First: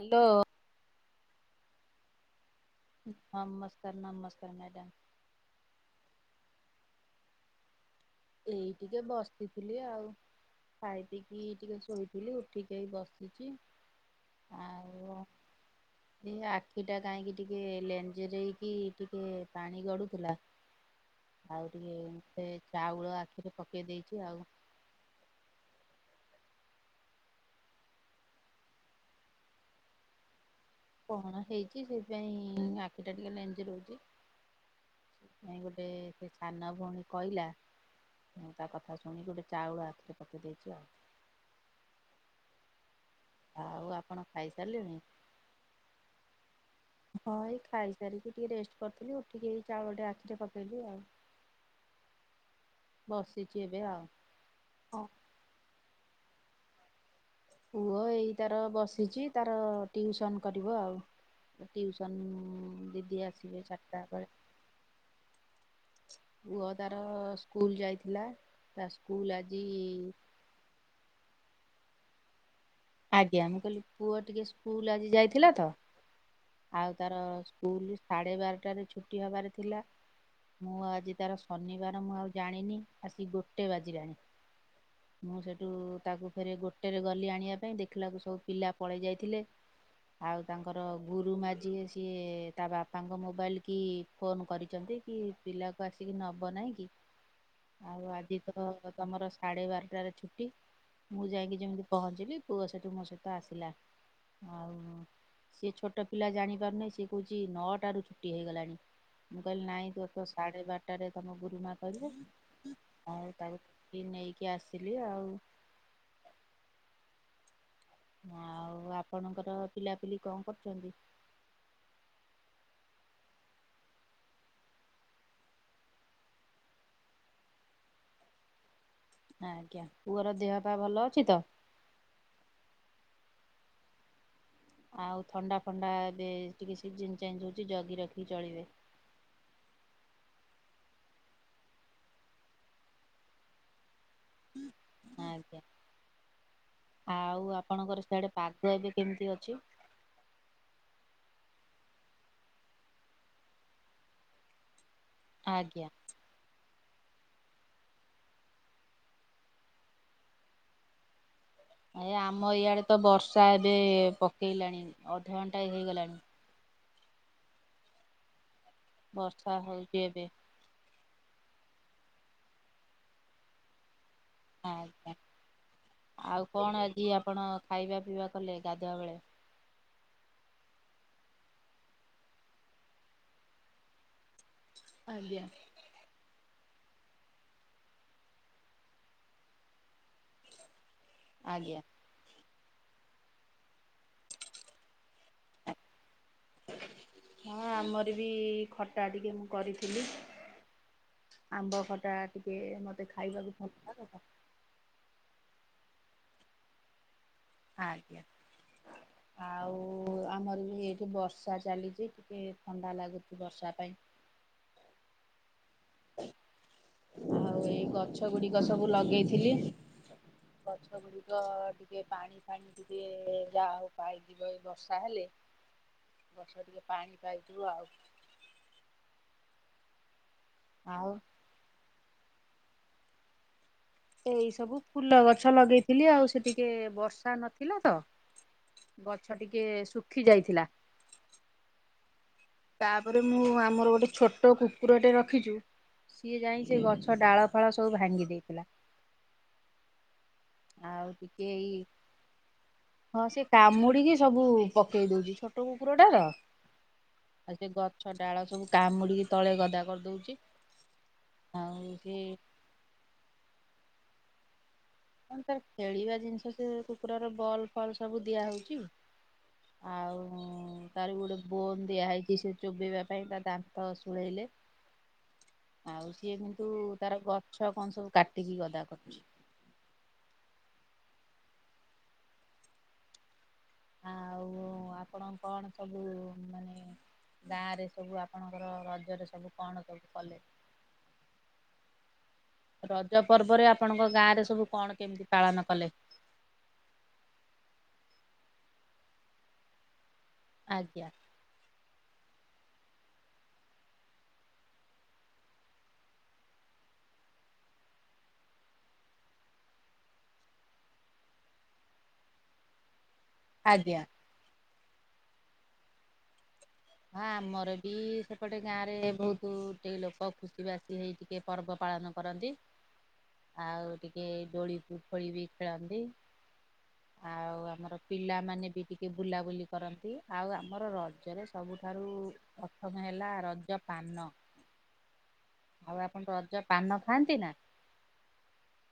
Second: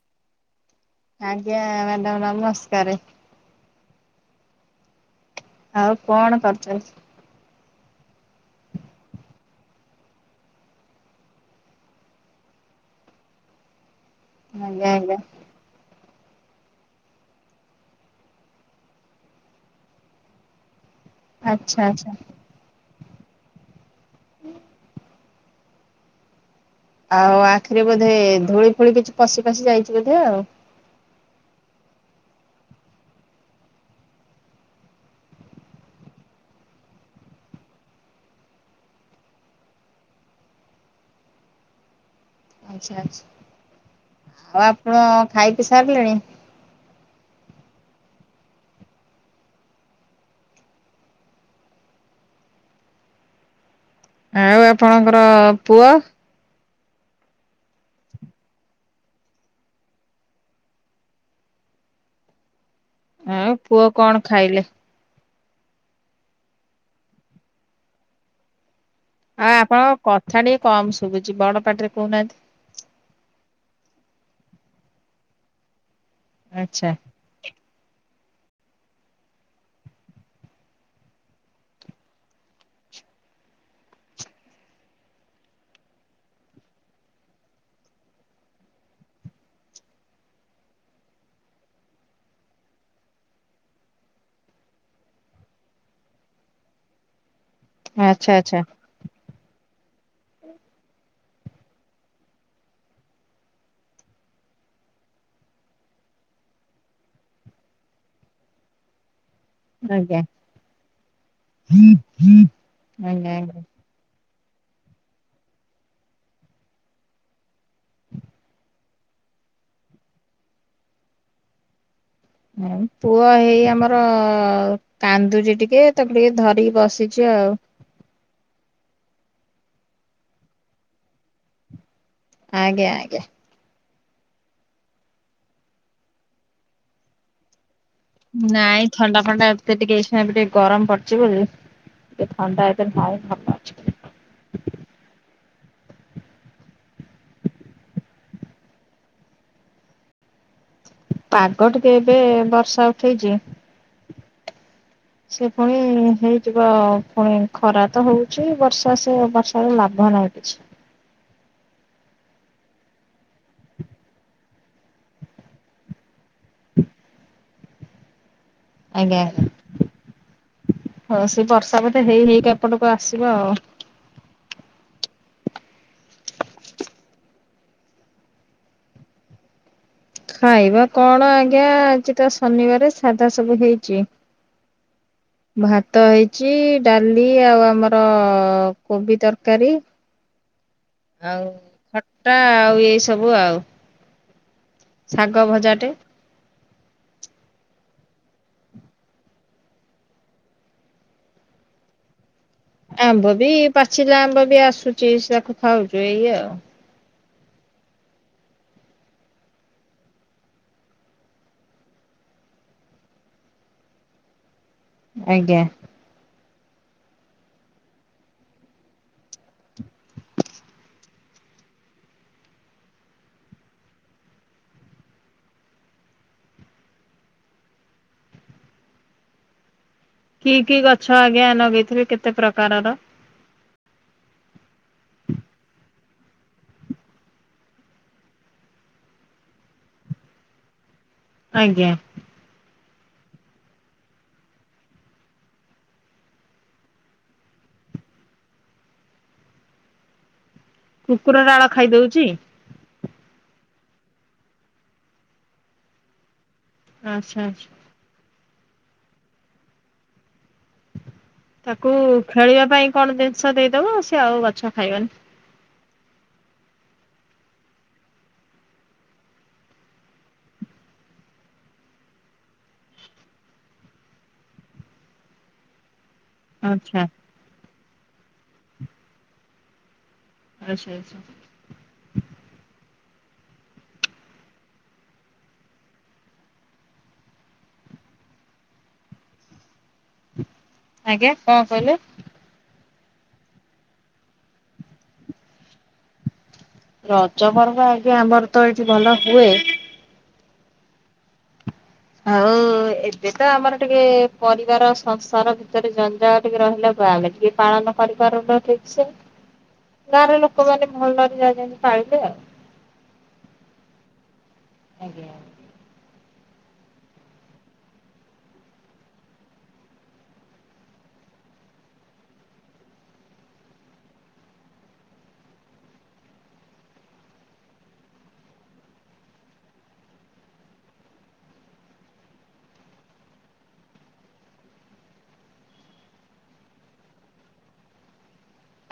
Hello. ଆଜ୍ଞା madam ନମସ୍କାର। ନମସ୍କାର ନମସ୍କାର ମ୍ୟାଡ଼ାମ। ଆଉ କଣ କରିଛନ୍ତି? ଏଇ ଟିକେ ବସିଥିଲି ଆଉ। ଖାଇ ପିଇକି ଟିକେ ଶୋଇଥିଲି ଉଠିକି ଏଇ ବସିଛି। ଆଜ ଆ ଆଉ ଏ ଆଖିଟା କାହିଁକି ଟିକେ ଲେଞ୍ଜରେଇକି ଟିକେ ପାଣି ଗଡୁଥିଲା। [inaudible] ଆଉ ଟିକେ ଆଚ୍ଛା ଏବେ ଚାଉଳ ଆଖିରେ ପକେଇ ଦେଇଛି ଆଉ। ଆଉ ଆଖିରେ ବୋଧେ ଧୂଳି ଫୁଳି କିଛି ପଶି ଫଶି ଯାଇଛି ବୋଧେ ଆଉ। କଣ ହେଇଛି ସେଇଥିପାଇଁ ଆଖିଟା ଟିକେ ଲେଞ୍ଜରେଉଛି। ନାଇ ଗୋଟେ ସେ ସାନ ଭଉଣୀ କହିଲା। ମୁଁ ତା କଥା ଶୁଣିକି ଗୋଟେ ଚାଉଳ ଆଖିରେ ପକେଇ ଦେଇଛି ଆଉ। [inaudible] ଆଚ୍ଛା ଆଉ ଆପଣ ଆଚ୍ଛା ଆଉ ଖାଇସାରିଲେଣି? ଆପଣ ଖାଇ ପିଇ ସାରିଲେଣି? ହଁ ଏଇ ଖାଇସାରିକି ଟିକେ ରେଷ୍ଟ କରିଥିଲି ଉଠିକି ଏଇ ଚାଉଳଟେ ଆଖିରେ ପକେଇଲି ଆଉ। ବସିଚି ଏବେ ଆଉ। ଆଉ ଆପଣଙ୍କର ପୁଅ? ପୁଅ ଏଇ ତାର ବସିଚି ତାର ଟିଉସନ କରିବ ଆଉ। ଏ ଟିଉସନ ଦି ଆଉ ପୁଅ କଣ ଖାଇଲେ? ପୁଅ ତାର ସ୍କୁଲ ଯାଇଥିଲା। ତା ସ୍କୁଲ। ଆଉ ଆଜି ଆପଣଙ୍କ କଥା ଟିକେ କମ୍ ଶୁବୁଚି ବଡ ପାଟିରେ କୋହୁନାହାନ୍ତି। ଆଜ୍ଞା ମୁଁ କହିଲି ପୁଅ ଟିକେ ସ୍କୁଲ ଆଜି ଯାଇଥିଲା ତ। ଆଚ୍ଛା ଆଉ ତାର ସ୍କୁଲ ସାଢେ ବାରଟାରେ ଛୁଟି ହବାର ଥିଲା। ମୁଁ ଆଜି ତାର ଶନିବାର ମୁଁ ଆଉ ଜାଣିନି ଆସିକି ଗୋଟେ ବାଜିଲାଣି। [inaudible] ମୁଁ ସେଇଠୁ ତାକୁ ଫେରେ ଗୋଟେରେ ଗଲି ଆଣିବା ପାଇଁ ଦେଖିଲାକୁ ସବୁ ପିଲା ପଳେଇ ଯାଇଥିଲେ। ଆଉ ତାଙ୍କର ଗୁରୁମା ଯିଏ ସିଏ ତା ବାପାଙ୍କ ମୋବାଇଲ କି ଫୋନ୍ କରିଚନ୍ତି କି ପିଲାକୁ ଆସିକି ନବ ନାଇଁ କି। [inaudible] ଆଉ ଆଜି ଆଚ୍ଛା ତ ତମର ସାଢେ ବାରଟାରେ ଛୁଟି। ମୁଁ ଯାଇକି ଯେମିତି ପହଞ୍ଚିଲି ପୁଅ ସେଠୁ ମୋ ସହିତ ଆସିଲା। ଆଉ ସିଏ ଛୋ ଟ ପିଲା ଜାଣି ପାରୁନାହିଁ। ସେ କୋହୁଚି ନଅଟାରୁ ଛୁଟି ହେଇଗଲାଣି। ମୁଁ କହିଲି ନାଇଁ ତୋର ଆଜ୍ଞା ତ ସାଢେ ବାରଟାରେ ତମ ଗୁରୁମା କହିଲେ ଆଜ୍ଞା ଆଉ [unintelligible] ବି ନେଇକି ଆସିଲି ଆଉ। ଆଉ ଆପଣଙ୍କର ପିଲାପିଲି କଣ କରୁଚନ୍ତି? ପୁଅ ହେଇ ଆମର କାନ୍ଦୁଚି ଟିକେ ତାକୁ ଟିକେ ଧରିକି ବସିଚି ଆଉ। ଆଜ୍ଞା ପୁଅର ଦେହ ପା ଭଲ ଅଛି ତ? ଆଜ୍ଞା ଆଜ୍ଞା। ଆଉ ଥଣ୍ଡା ଫଣ୍ଡା ଏବେ ଟିକେ ସିଜିନ ଚେଞ୍ଜ ହୋଉଚି ଜଗି ରଖି ନାଇଁ ଥଣ୍ଡା ଫଣ୍ଡା ଏତେ ଟିକେ ଏଇଖେଣେ ଏବେ ଟିକେ ଗରମ ପଡିଚି ବୋଲି ଟିକେ ଥଣ୍ଡା ଏତେ ନାଇଁ ଭଲ [unintelligible] ଆଜ୍ଞା। ଆଉ ଆପଣଙ୍କର ସିଆଡେ ପାଗ ଏବେ କେମିତି ଅଛି? ପାଗ ଟିକେ ଏବେ ବର୍ଷା ଉଠେଇଚି। ସେ ପୁଣି ଆଜ୍ଞା ହେଇ ଥିବ ଫୁଣି ଖରା ତ ହୋଉଚି। ବର୍ଷା ସେ ବର୍ଷାର ଲାଭ ନାହିଁ କିଛି। ଏ ଆମ ଇଆଡେ ତ ବର୍ଷା ଏବେ ପକେଇଲାଣି। ଅଧଘଣ୍ଟା ହେଇଗଲାଣି। ହୁଁ। ଆଜ୍ଞା ଆଜ୍ଞା ବର୍ଷା ହଉଛି ଏବେ ହୋଉ ସେ ବର୍ଷା ବୋନଧେ ହେଇ ହେଇକି ଏପଟକୁ ଆସିବ ଆଉ। ଆଜ୍ଞା ଆଉ କଣ ଆଜି ଆପଣ ଖାଇବା ପିଇବା କଲେ ଗାଧୁଆବେଳେ? ଖାଇବା କଣ ଆଜ୍ଞା ଆଜି ତ ଶନିବାର ସାଧା ସବୁ ହେଇଚି। ଆଜ୍ଞା। ଭାତ ହେଇଚି ଡାଲି ଆଉ ଆମର କୋବି ତରକାରୀ। ଆଉ ଆଜ୍ଞା। ଖଟା ଆଉ ଏଇ ସବୁ ଆଉ। ଶାଗ ଭଜାଟେ। ହଁ ଆମର ବି ଖଟା ଟିକେ ମୁଁ କରିଥିଲି। ଆମ୍ବ ଖଟା। ଟିକେ। ମତେ ଆମ୍ବ ବି ଖାଇବାକୁ ଭଲ ଲାଗେ ତ ପାଚିଲା ଆମ୍ବ ବି ଆସୁଛି ସେ ତାକୁ ଖାଉଛୁ ଏଇ ଆଉ। ଆଜ୍ଞା। ହ [inaudible] ଆଉ ଆମର ବି ଏଠି ବର୍ଷା ଚାଲିଛି, ଟିକେ ଥଣ୍ଡା ଲାଗୁଛି ବର୍ଷା ପାଇଁ। ଆଜ୍ଞା। ଆଉ ଏଇ ଗଛ ଗୁଡିକ ସବୁ ଲଗେଇଥିଲି। ଗଛ ଗୁଡିକ ଟିକେ ପାଣି ଫାଣି ଟିକେ ଯାହା [unintelligible] ଏଇ ବର୍ଷା ହେଲେ ଗଛ ଟିକେ ପାଣି ପାଇଯିବ ଆଉ। କି କି ଆଉ ଗଛ ଆଜ୍ଞା ଲଗେଇଥିବେ କେତେ ପ୍ରକାରର? ଏଇ ସବୁ ଫୁଲ ଗଛ ଲଗେଇଥିଲି ଆଉ ସେ ଟିକେ ବର୍ଷା ନଥିଲା ତ। ଗଛ ଟିକେ ଶୁଖି ଯାଇଥିଲା। ଆଜ୍ଞା। ତାପରେ ମୁଁ ଆମର ଗୋଟେ ଛୋଟ କୁକୁରଟେ ରଖିଛୁ ସିଏ ଯାଇ ସେ ଗଛ ଡାଳ ଫାଳ ସବୁ ଭାଙ୍ଗି ଦେଇଥିଲା। ଆଉ କୁକୁର ଟିକେ ଡାଳ ଏଇ ଖାଇଦଉଛି ହଁ ସେ କାମୁଡିକି ସବୁ ପକେଇ ଦଉଛି। ଛୋଟ କୁକୁରଟା ତ ଆଚ୍ଛା ଆଉ ସେ ଆଚ୍ଛା। ଗଛ ଡାଳ ସବୁ କାମୁଡିକି ତଳେ ଗଦା କରିଦଉଛି। ଆଉ ତାକୁ ସେ ଖେଳିବା ପାଇଁ କଣ ଜିନିଷ ଦେଇଦବ। ସିଏ ଆଉ ଗଛ ଖାଇବନି। ତାର ଖେଳିବା ଜିନିଷ ସେ କୁକୁରର ବଲ୍ ଫଲ୍ ସବୁ ଦିଆହଉଛି। ଆଉ ତାର ଗୋଟେ ବୋନ ଦିଆହେଇଛି ସେ ଚୋବେେଇବା ପାଇଁ। ତା ଦ ତ ଶୁଳେଇଲେ। [inaudible] ଆଉ ସିଏ କିନ୍ତୁ ଆଚ୍ଛା ତାର ଗଛ କଣ ସବୁ କାଟିକି ଗଦା କରୁଛି। ଆଚ୍ଛା, ଆଚ୍ଛା। ହଁ [inaudible] ଆଉ ଆପଣ କଣ ସବୁ ମାନେ ଗାଁ ରେ ସବୁ ଆପଣଙ୍କର ରଜରେ ସବୁ କଣ ସବୁ କଲେ? ଆଜ୍ଞା କଣ କହିଲେ? ରଜ ପର୍ବରେ ଆପଣଙ୍କ ଗାଁରେ ସବୁ କଣ କେମିତି ପାଳନ କଲେ? ରଜ ପର୍ବ ଆଜ୍ଞା ଆମର ତ ଏଇଠି ଭଲ ହୁଏ। ଆଜ୍ଞା। ଆଉ ଏବେ ତ ଆମର ଟିକେ ପରିବାର ସଂସାର ଭିତରେ ଜଞ୍ଜାଳ ଟିକେ ରହିଲା। ବାମ ଟ ପାଳନ କରିପାରୁନ ଠିକ ସେ। ଗାଁର ଲୋକମାନୋନ ଭଲରେ ଯାଇନ୍ତି ପାଳିଲେ ଆଉ। ଆଜ୍ଞା। [inaudible] ହଁ ଆମର ବି ସେପଟେ ଗାଁ ରେ ବହୁତ ଟିକେ ଲୋକ ଖୁସି ବାସି ହେଇ ଟିକେ ପର୍ବ ପାଳନ କରନ୍ତି। [inaudible] ଆଉ ଟିକେ ଡୋଳି ପୁଖୋଳି ବି ଖେଳନ୍ତି। ଆଉ ଆମର ପିଲାମାନେ ବି ଟିକେ ବୁଲାବୁଲି କରନ୍ତି ଆଉ ଆମର ରଜରେ ସବୁଠାରୁ ପ୍ରଥମ ହେଲା ରଜ ପାନ। ଆଉ ଆପଣଙ୍କ ରଜ ପାନ ଖାଆନ୍ତି ନା?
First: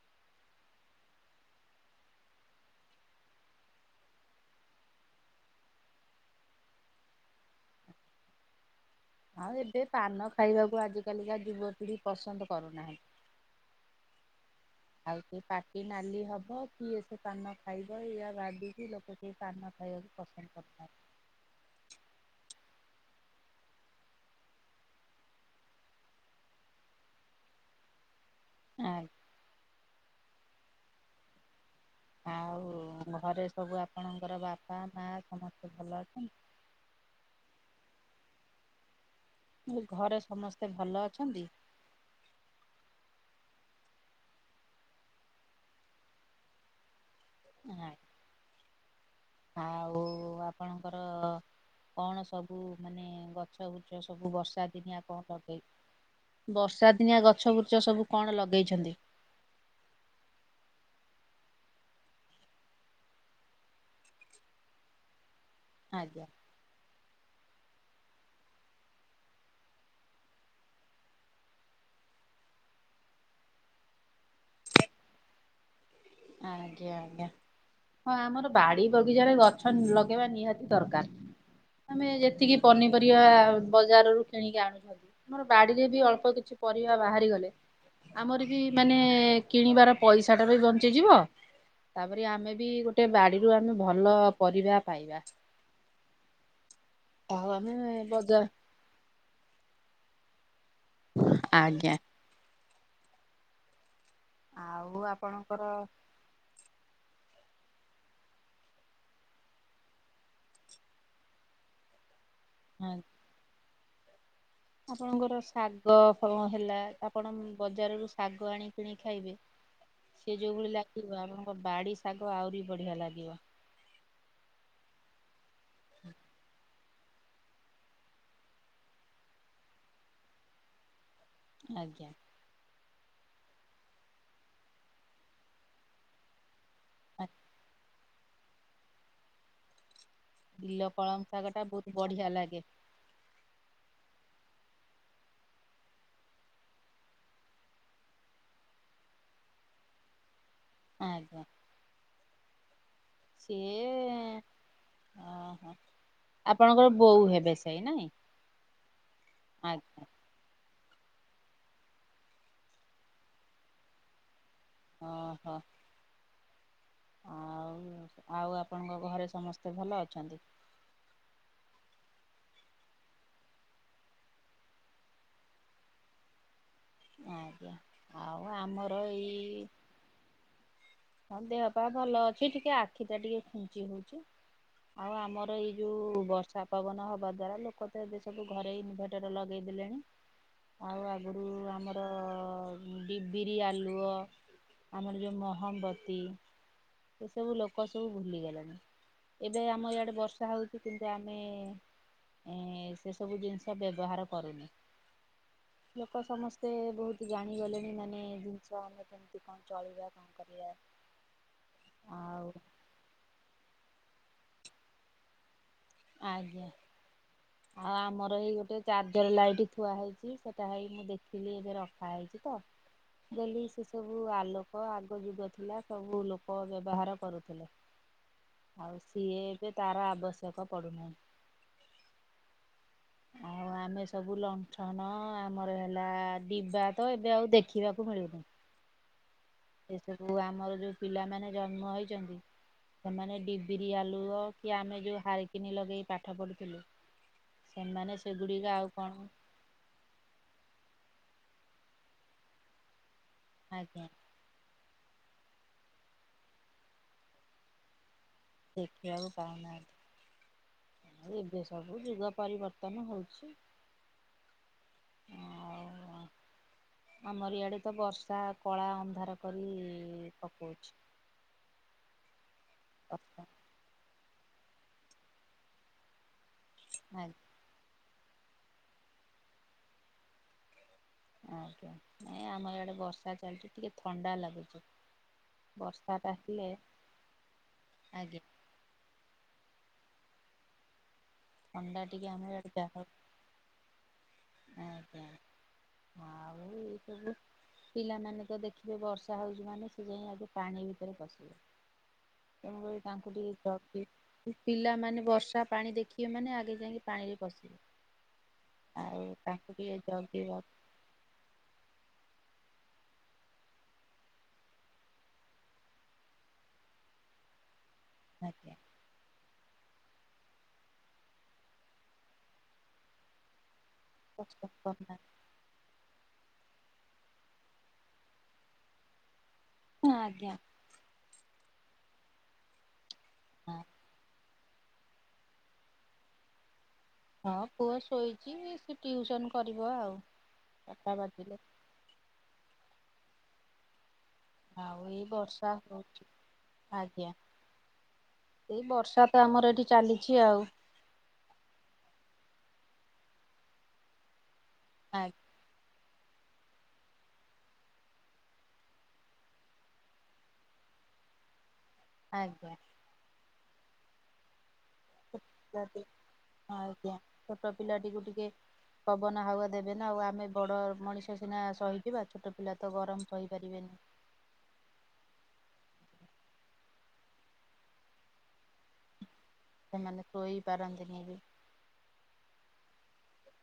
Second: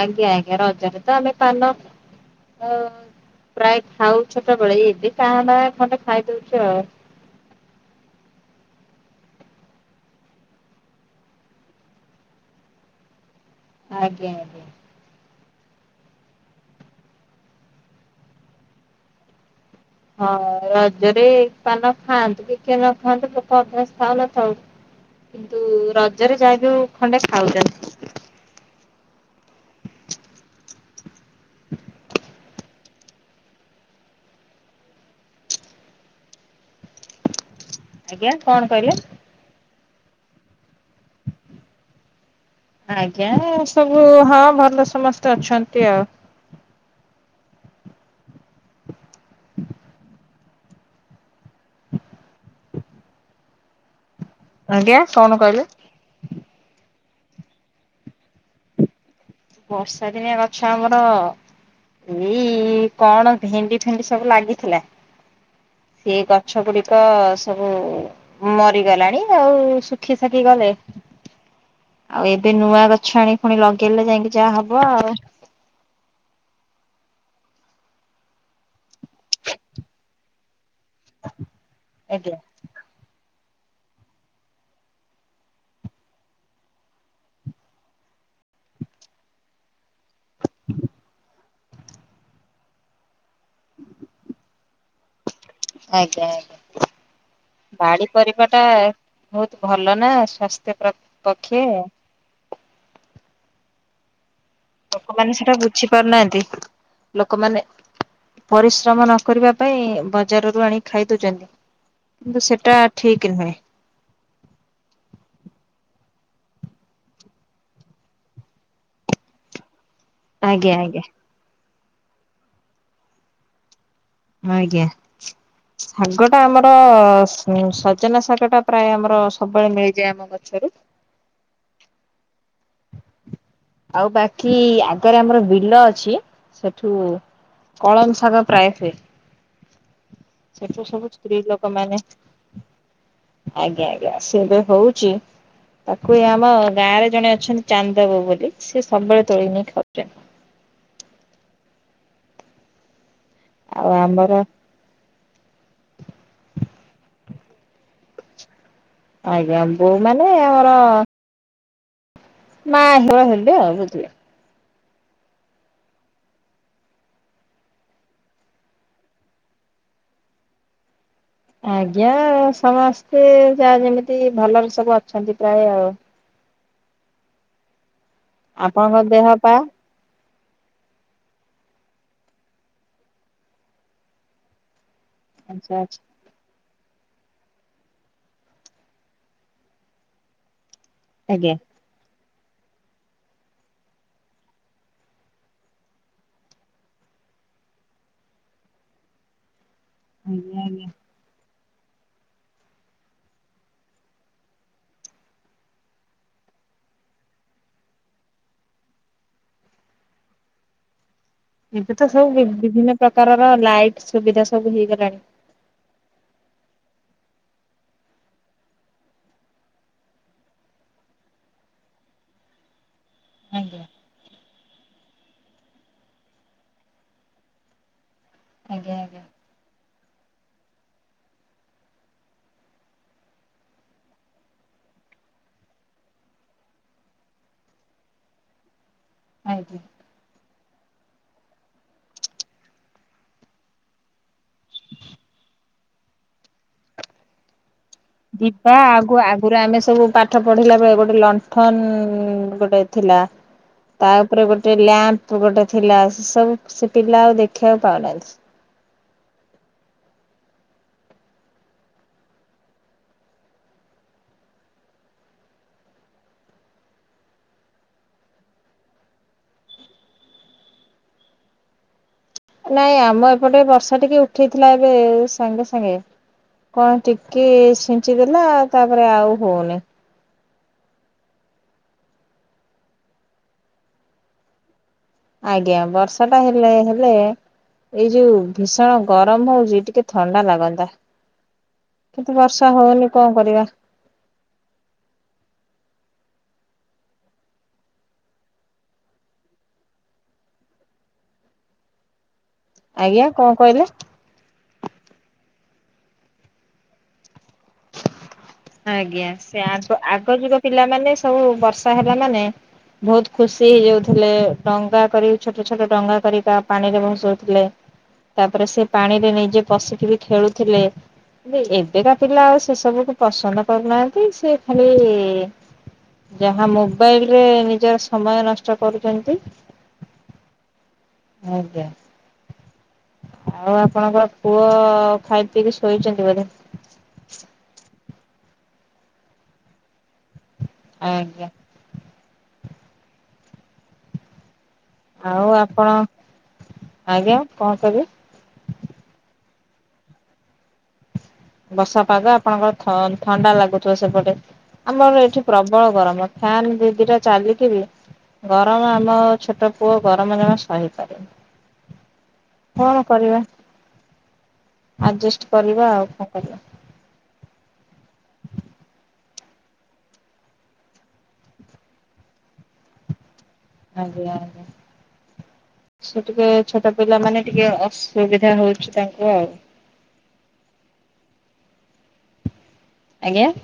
ଆଜ୍ଞା ଆଜ୍ଞା ରଜରେ ତ ଆମେ ପାନ ଓ ପ୍ରାୟ ଖାଉ ଛୋଟବେେଳେ ଏବେ କାହା ନା ଖଣ୍ଡେ ଖାଇଦଉଛ ଆଉ। ଆଉ ଏବେ ପାନ ଖାଇବାକୁ ଆଜିକଲିକା ଯୁବପିଢି ପସନ୍ଦ କରୁନାହାନ୍ତି। ଆଜ୍ଞା ଆଜ୍ଞା। ଆଉ ସେ ପାଟି ନାଲି ହବ କିଏ ସେ ପାନ ଖାଇବ ଏଇଆ ଭଧିକି ଲୋକ ସେ ପାନ ଖାଇବାକୁ ହଁ ପସନ୍ଦ ରଜରେ ପାନ ଖାଆନ୍ତୁ କି କିଏ ନ ଖାଆନ୍ତୁ ଲୋକ ଅଭ୍ୟାସ ଥାଉ ନଥାଉ କିନ୍ତୁ ରଜରେ ଯା ବି ହୋଉ ଖଣ୍ଡେ ଖାଉଛନ୍ତି ଆଁ୍ା ଆଉ ଘରେ ସବୁ ଆପଣଙ୍କର ବାପା ମା ସମସ୍ତେ ଭଲ ଅଛନ୍ତି। ଆଜ୍ଞା କଣ କହିଲେ ମୁ ଘରେ ସମସ୍ତେ ଭଲ ଅଛନ୍ତି। ଆଜ୍ଞା ସବୁ ହଁ ଭଲ ସମସ୍ତେ ଅଛନ୍ତି ଆଉ ହଁ ଆଉ ଆପଣଙ୍କର କଣ ସବୁ ମାନେ ଗଛ ବୁଛ ସବୁ ବର୍ଷ ଆଜ୍ଞା କଣ କହିଲେ? ବର୍ଷାଦିନିଆ ଗଛ ବୁଚଛ ସବୁ କଣ ଲଗେଇଛନ୍ତି? ବର୍ଷା ଦିନିଆ ଗଛ ଆମର ଏଇ କଣ ଭେଣ୍ଡି ଫେଣ୍ଡି ସବୁ ଲାଗିଥିଲା ସିଏ ଆଜ୍ଞା କ ଗଛ ଗୁଡିକ ସବୁ ମରିଗଲାଣି ଆଉ ଶୁଖି ଶାଖି ଗଲେ ଆଉ ଏବେ ନୂଆ ଗଛ ଆଣି ପୁଣି ଲଗେଇଲେ ଯାଇକି ଯାହା ହବ ଆଉ ଆଜ୍ଞା ଆଜ୍ଞା ହଁ ଆମର ବାଡି ବଗିଚାରେ ଗଛ ଲଗେଇବା ନିହାତି ଦରକାର ଆମେ ଆଜ୍ଞା ଯେତିକି ପନିପରିବା ବଜାରରୁୁ କିଣିକି ଆଣୁଛନ୍ତି ଆମର ବାଡିରେ ବି ଅଳ୍ପ କିଛି ପରିବା ବାହାରିଗଲେ। ଆମର ବି ମାନେ କିଣିବାର ପଇସାଟା ବଞ୍ଚିଯିବ ତାପରେ ଆମେ ବି ଗୋଟେ ବା ରୁ ଆମେ ଭଲ ପରିବା ପାଇବା ଆଜ୍ଞା ଆଜ୍ଞା ଆଉ ଆମେ ବାଡି ବଜାର ପରିବାଟା ଟା ବହୁତ ଭଲ ନା ସ୍ୱାସ୍ଥ୍ୟ ପ୍ର ପକ୍ଷେ ଆଜ୍ଞା ଆଉ ଲୋକମାନେ ସେଟା ଆପଣଙ୍କର ବୁଝି ପାରୁନାହାନ୍ତି। ଲୋକମାନେ ପରିଶ୍ରମ ନ କରିବା ପାଇଁ ବଜାରରୁ ଆଣିି ଖାଇ ଦଉଛନ୍ତି। କିନ୍ତୁ ସେଟା ଠିକ ନୁହେଁ ଆପଣଙ୍କର ଶାଗ କଣ ହେଲା ଆପଣ ବଜାରରୁ ଶାଗ ଆଣି କିଣିକି ଖାଇବେ [inaudible] ସେ ଯୋଉ ଭଳି ଆଜ୍ଞା ଲାଗିବ ଆପଣଙ୍କ ବାଡି ଶାଗ ଆହୁରି ବଢିଆ ଲାଗିବ ଆଜ୍ଞା ଶାଗ ଟା ଆମର ସ ସଜନା ଶାଗ ଟା ପ୍ରାୟ ଆମର ସବୁବେଳେ ମିଳିଯାଏ ଆମ ଗଛରୁ ଆଜ୍ଞା ଆଉ ବାକି ଆଗରେ ଆମର ବିଲ ଅଛି ସେଠୁ କଳନ ଶାଗ ପ୍ରାୟ ସେ ସେଠୁ ବିଲ ସବୁ କଳମ ସ୍ତ୍ରୀ ଶାଗ ଟା ଲୋକ ବହୁତ ମାନେ ବଢିଆ ଲାଗେ ଆଜ୍ଞା ଆଜ୍ଞା ସେ ଏବେ ହଉଛି ତାକୁ ଏ ଆମ ଗାଁ ରେ ଜଣେ ଅଛନ୍ତି ଚାନ୍ଦ ବୋଉ ବୋଲି ସି ସବୁବେଳେ ତୋଳି ନେଇି ଖାଉଛନ୍ତି ଆଜ୍ଞା ସିଏ ଆଉ ଆମର ଅହୋ ଆପଣଙ୍କର ବୋଉ ହେବେ ସେଇ ନାଇଁ ଆଜ୍ଞା ବୋଉ ମାନେ ଆମର ମା ଝିଅ ହେଲେ ଆଉ ବୁଝିବେ। ହଁ ହଁ ଆଉ ସବୁ ଆଉ ଆପଣଙ୍କ ଘରେ ସମସ୍ତେ ଭଲ ଅଛନ୍ତି। ଆଜ୍ଞା ସମସ୍ତେ ଯାହା ଯେମିତି ଭଲରେ ସବୁ ଅଛନ୍ତି ପ୍ରାୟ ଆଉ। ଆଜ୍ଞା ଆଉ ଆପଣଙ୍କ ଆମର ଦେହ ପା ଏଇ ହଁ ଦେହ ପାହା ଭଲ ଅଛି ଟିକେ ଆଖି ଟା ଟିକେ ଖୁଞ୍ଚି ହଉଛି। ଆଉ ଆମର ଆଚ୍ଛା ଏଇ ଆଚ୍ଛା ଯୋଉ ବର୍ଷ ତାପବନ ହବା ଦ୍ଵାରା ଲୋକ ତ ଏବେ ସବୁ ଘରେ ଇନଭର୍ଟର ଲଗେଇ ଦେଲେଣି। ଆଉ ଆଗରୁ ଆଜ୍ଞା ଆମ ତ ବିବିରି ଆଲୁଅ, ଆମର ଯେଉଁ ମହମବତୀ ତୀ ଏ ସବୁ ଲୋକ ସବୁ ଭୁଲିଗଲେଣି ଏବେ ଆମ ଇଆଡେ ବର୍ଷା ଆଜ୍ଞା ହଉଛି ଆଜ୍ଞା। କିନ୍ତୁ ଆମେ ଏ ସେ ସବୁ ଜିନିଷ ବ୍ୟବହାର କରୁନୁ। ଲୋକ ସମସ୍ତେ ବହୁତ ଜାଣିଗଲେଣି ମାନେ ଜିନିଷ ଆମ କେମିତି କଣ ଚଳିବା କଣ କରିବା। ଏବେ ତ ସବୁ ଆଉ ବିଭିନ୍ନ ପ୍ରକାରର ଲାଇଟ୍ ସୁବିଧା ସବୁ ହେଇଗଲାଣି। ଆଜ୍ଞା। ଆଉ ଆମର ଏଇ ଗୋଟେ ଚାର୍ଜର ଲାଇଟ୍ ଥୁଆ ହେଇଛି। ସେଟା ହେଇ ମୁଁ ଦେଖିଲି ଏବେ ରଖା ହେଇଛି ତ। ଦେଲି ଆଜ୍ଞା ସେ ସବୁ ଆଲୋକ ଆଗ ଯୁଗ ଥିଲା ସବୁ ଲୋକ ବ୍ୟବହାର କରୁଥିଲେ। ଆଜ୍ଞା ଆଉ ଆଜ୍ଞା। ସିଏ ଏବେ ତାର ଆବଶ୍ୟକ ପଡୁନାହିଁ। ଆଉ ଆମେ ସବୁ ଲଣ୍ଠନ ଆମର ହେଲା ଡିବା ତ ଏବେ ଆଉ ଦେଖିବାକୁ ମିଳୁନି। ଆଜ୍ଞା। ସେସବୁ ଆମର ଯୋଉ ପିଲାମାନେ ଜନ୍ମ ହୋଇଛନ୍ତି। ସେମାନେ ଡିବିରି ଆଲୁଅ କି ଆମେ ଯଉ ହାରକିନି ଲଗେଇ ପାଠ ପଢୁଥିଲୁ। ସେମାନେ ସେଗୁଡିକ ଦିବା ଆଉ କଣ ଆଗୁ ଆଗ ପୁରା ଆମେ ସବୁ ପାଠ ପଢିଲା ବେଳେ ଗୋଟେ ଲଣ୍ଠନ ଗୋଟେ ଥିଲା। ଆଜ୍ଞା ତା ଉପରେ ଗୋଟେ ଲ୍ୟାମ୍ପ ଗୋଟେ ଥିଲା ସେ ସବୁ ସେ ପିଲା ଆଉ ଦେଖିବାକୁ ପାଉନାହାନ୍ତି। ଦେଖିବାକୁ ପାଉନାହାନ୍ତି। ଏବେ ସବୁ ଯୁଗ ପରିବର୍ତ୍ତନ ହଉଛି। ଆଉ ଆମର ଇଆଡ଼େ ତ ବର୍ଷା କଳା ଅନ୍ଧାର କରି ପକଉଛି। ନାଇଁ ଆମ ବର୍ଷା ଏପଟେ ବର୍ଷା ଟିକେ ଉଠେଇଥିଲା ଏବେ ସାଙ୍ଗେ ସାଙ୍ଗେ କଣ ଆଜ୍ଞା ଟିକେ ଛିଞ୍ଚିଦେଲା ତାପରେ ଆଉ ହଉନି। ଆଜ୍ଞା ନାଇ ଆମ ଏଆଡେ ବର୍ଷା ଚାଲିଛି ଟିକେ ଥଣ୍ଡା ଲାଗୁଛି। ଆଜ୍ଞା ବର୍ଷା ଟା ହେଲେ ହେଲେ ଏଇ ଆଜ୍ଞା ଯୋଉ ଭୀଷଣ ଗରମ ହଉଛି ଟିକେ ଥଣ୍ଡା ଲାଗନ୍ତା। ଥଣ୍ଡାଟିିକେ ଆମର ଆଡକେ ଆ ପରିବା। ଆଉ ଏ ସବୁ ପିଲାମାନେ ତ ଦେଖିବେ ବର୍ଷା ହଉଛି ମାନେ ସେ ଯାଇ ଆଗେ ପାଣି ଭିତରେ ପଶିବେ। ତେଣୁକରି ଆଜ୍ଞା ତାଙ୍କୁ କଣ ଟିକେ ଜବ କହିଲେ? ଦି ଇ ପିଲାମାନେେ ବର୍ଷା ପାଣି ଦେଖିବେ ମାନେ ଆଗେ ଯାଇକି ପାଣିରେ ପଶିବେ। ଆଉ ଆଜ୍ଞା ସେ ତାଙ୍କୁ ଆଗ ଟିକେ ଆଗ ଜଗିବା ଯୁଗ ପିଲାମାନେେ ସବୁ ବର୍ଷା ହେଲା ମାନେ ବହୁତ ଖୁସି ହେଇଯାଉଥିଲେ। ଡଙ୍ଗା କରି ଛୋଟ ଛୋଟ ଡଙ୍ଗା କରିକା ପାଣିରେ ଭସଉଥିଲେ। ତାପରେ ଆଜ୍ଞା ସେ ପାଣିରେ ନିଜେ ପଶିକି ବି ଖେଳୁଥିଲେ ଏବେକା ପିଲା ଆ ସେ ସବୁକୁ ପସନ୍ଦ କରୁନାହାନ୍ତି। ସେ ପସନ୍ଦ ଖାଲି କରୁନାହାନ୍ତି ଯାହା ମୋବାଇଲ ରେ ନିଜର ସମୟ ନଷ୍ଟ କରୁଛନ୍ତି। ହଁ ଆଜ୍ଞା ଆଜ୍ଞା। ଆଉ ଆପଣଙ୍କ ପୁଅ ଖାଇ ପିଇକି ଶୋଇଛନ୍ତି ବୋଧେ ହଁ ପୁଅ ଶୋଇଛି ସେ ଟିଉସନ୍ କରିବ ଆଉ ଚାରିଟା ଆଜ୍ଞା। ବାଜିଲେ ଆଉ ଏଇ ବର୍ଷା ହଉଛି ଆଜ୍ଞା କଣ କହିବେ? ଏଇ ବର୍ଷା ତ ଆମର ଏଠି ଚାଲିଛି ଆଉ ବର୍ଷା ପାଗ ଆପଣଙ୍କର ଥଣ୍ଡା ଲାଗୁଥିବ ସେପଟେ ଆମର ଏଠି ଆଜ୍ଞା ପ୍ରବଳ ଗରମ ଫ୍ୟାନ ଦି ଦିଟା ଚାଲିକିବି। ଗରମ ଆମ ଛୋଟ ପୁଅ, ଗରମ ଜମା ସହିପାରେନି। ଆଜ୍ଞା। କଣ କରିବା, ଆଡଜେଷ୍ଟ କରିବା ଆଉ କଣ? କରିବା ହ ଆଜ୍ଞା, ଛୋଟ ପିଲାଟିକୁ ଟିକେ ପବନ ହାୱା ଦେବେ ନା, ଆଉ ଆମେ ବଡ ମଣିଷ ସିନା ସହିଯିବା, ଛୋଟ ପିଲା ତ ଗରମ ସହିପାରିବେନି। ଆଜ୍ଞା ଆ ସେ ଟିକେ ଛୋଟ ପିଲା ମାନେ ଟିକେ ଅସୁବିଧା ହଉଛି ତାଙ୍କୁ ଆଉ ସେମାନେ ଶୋଇ ପାରନ୍ତିନି ବି ଆଜ୍ଞା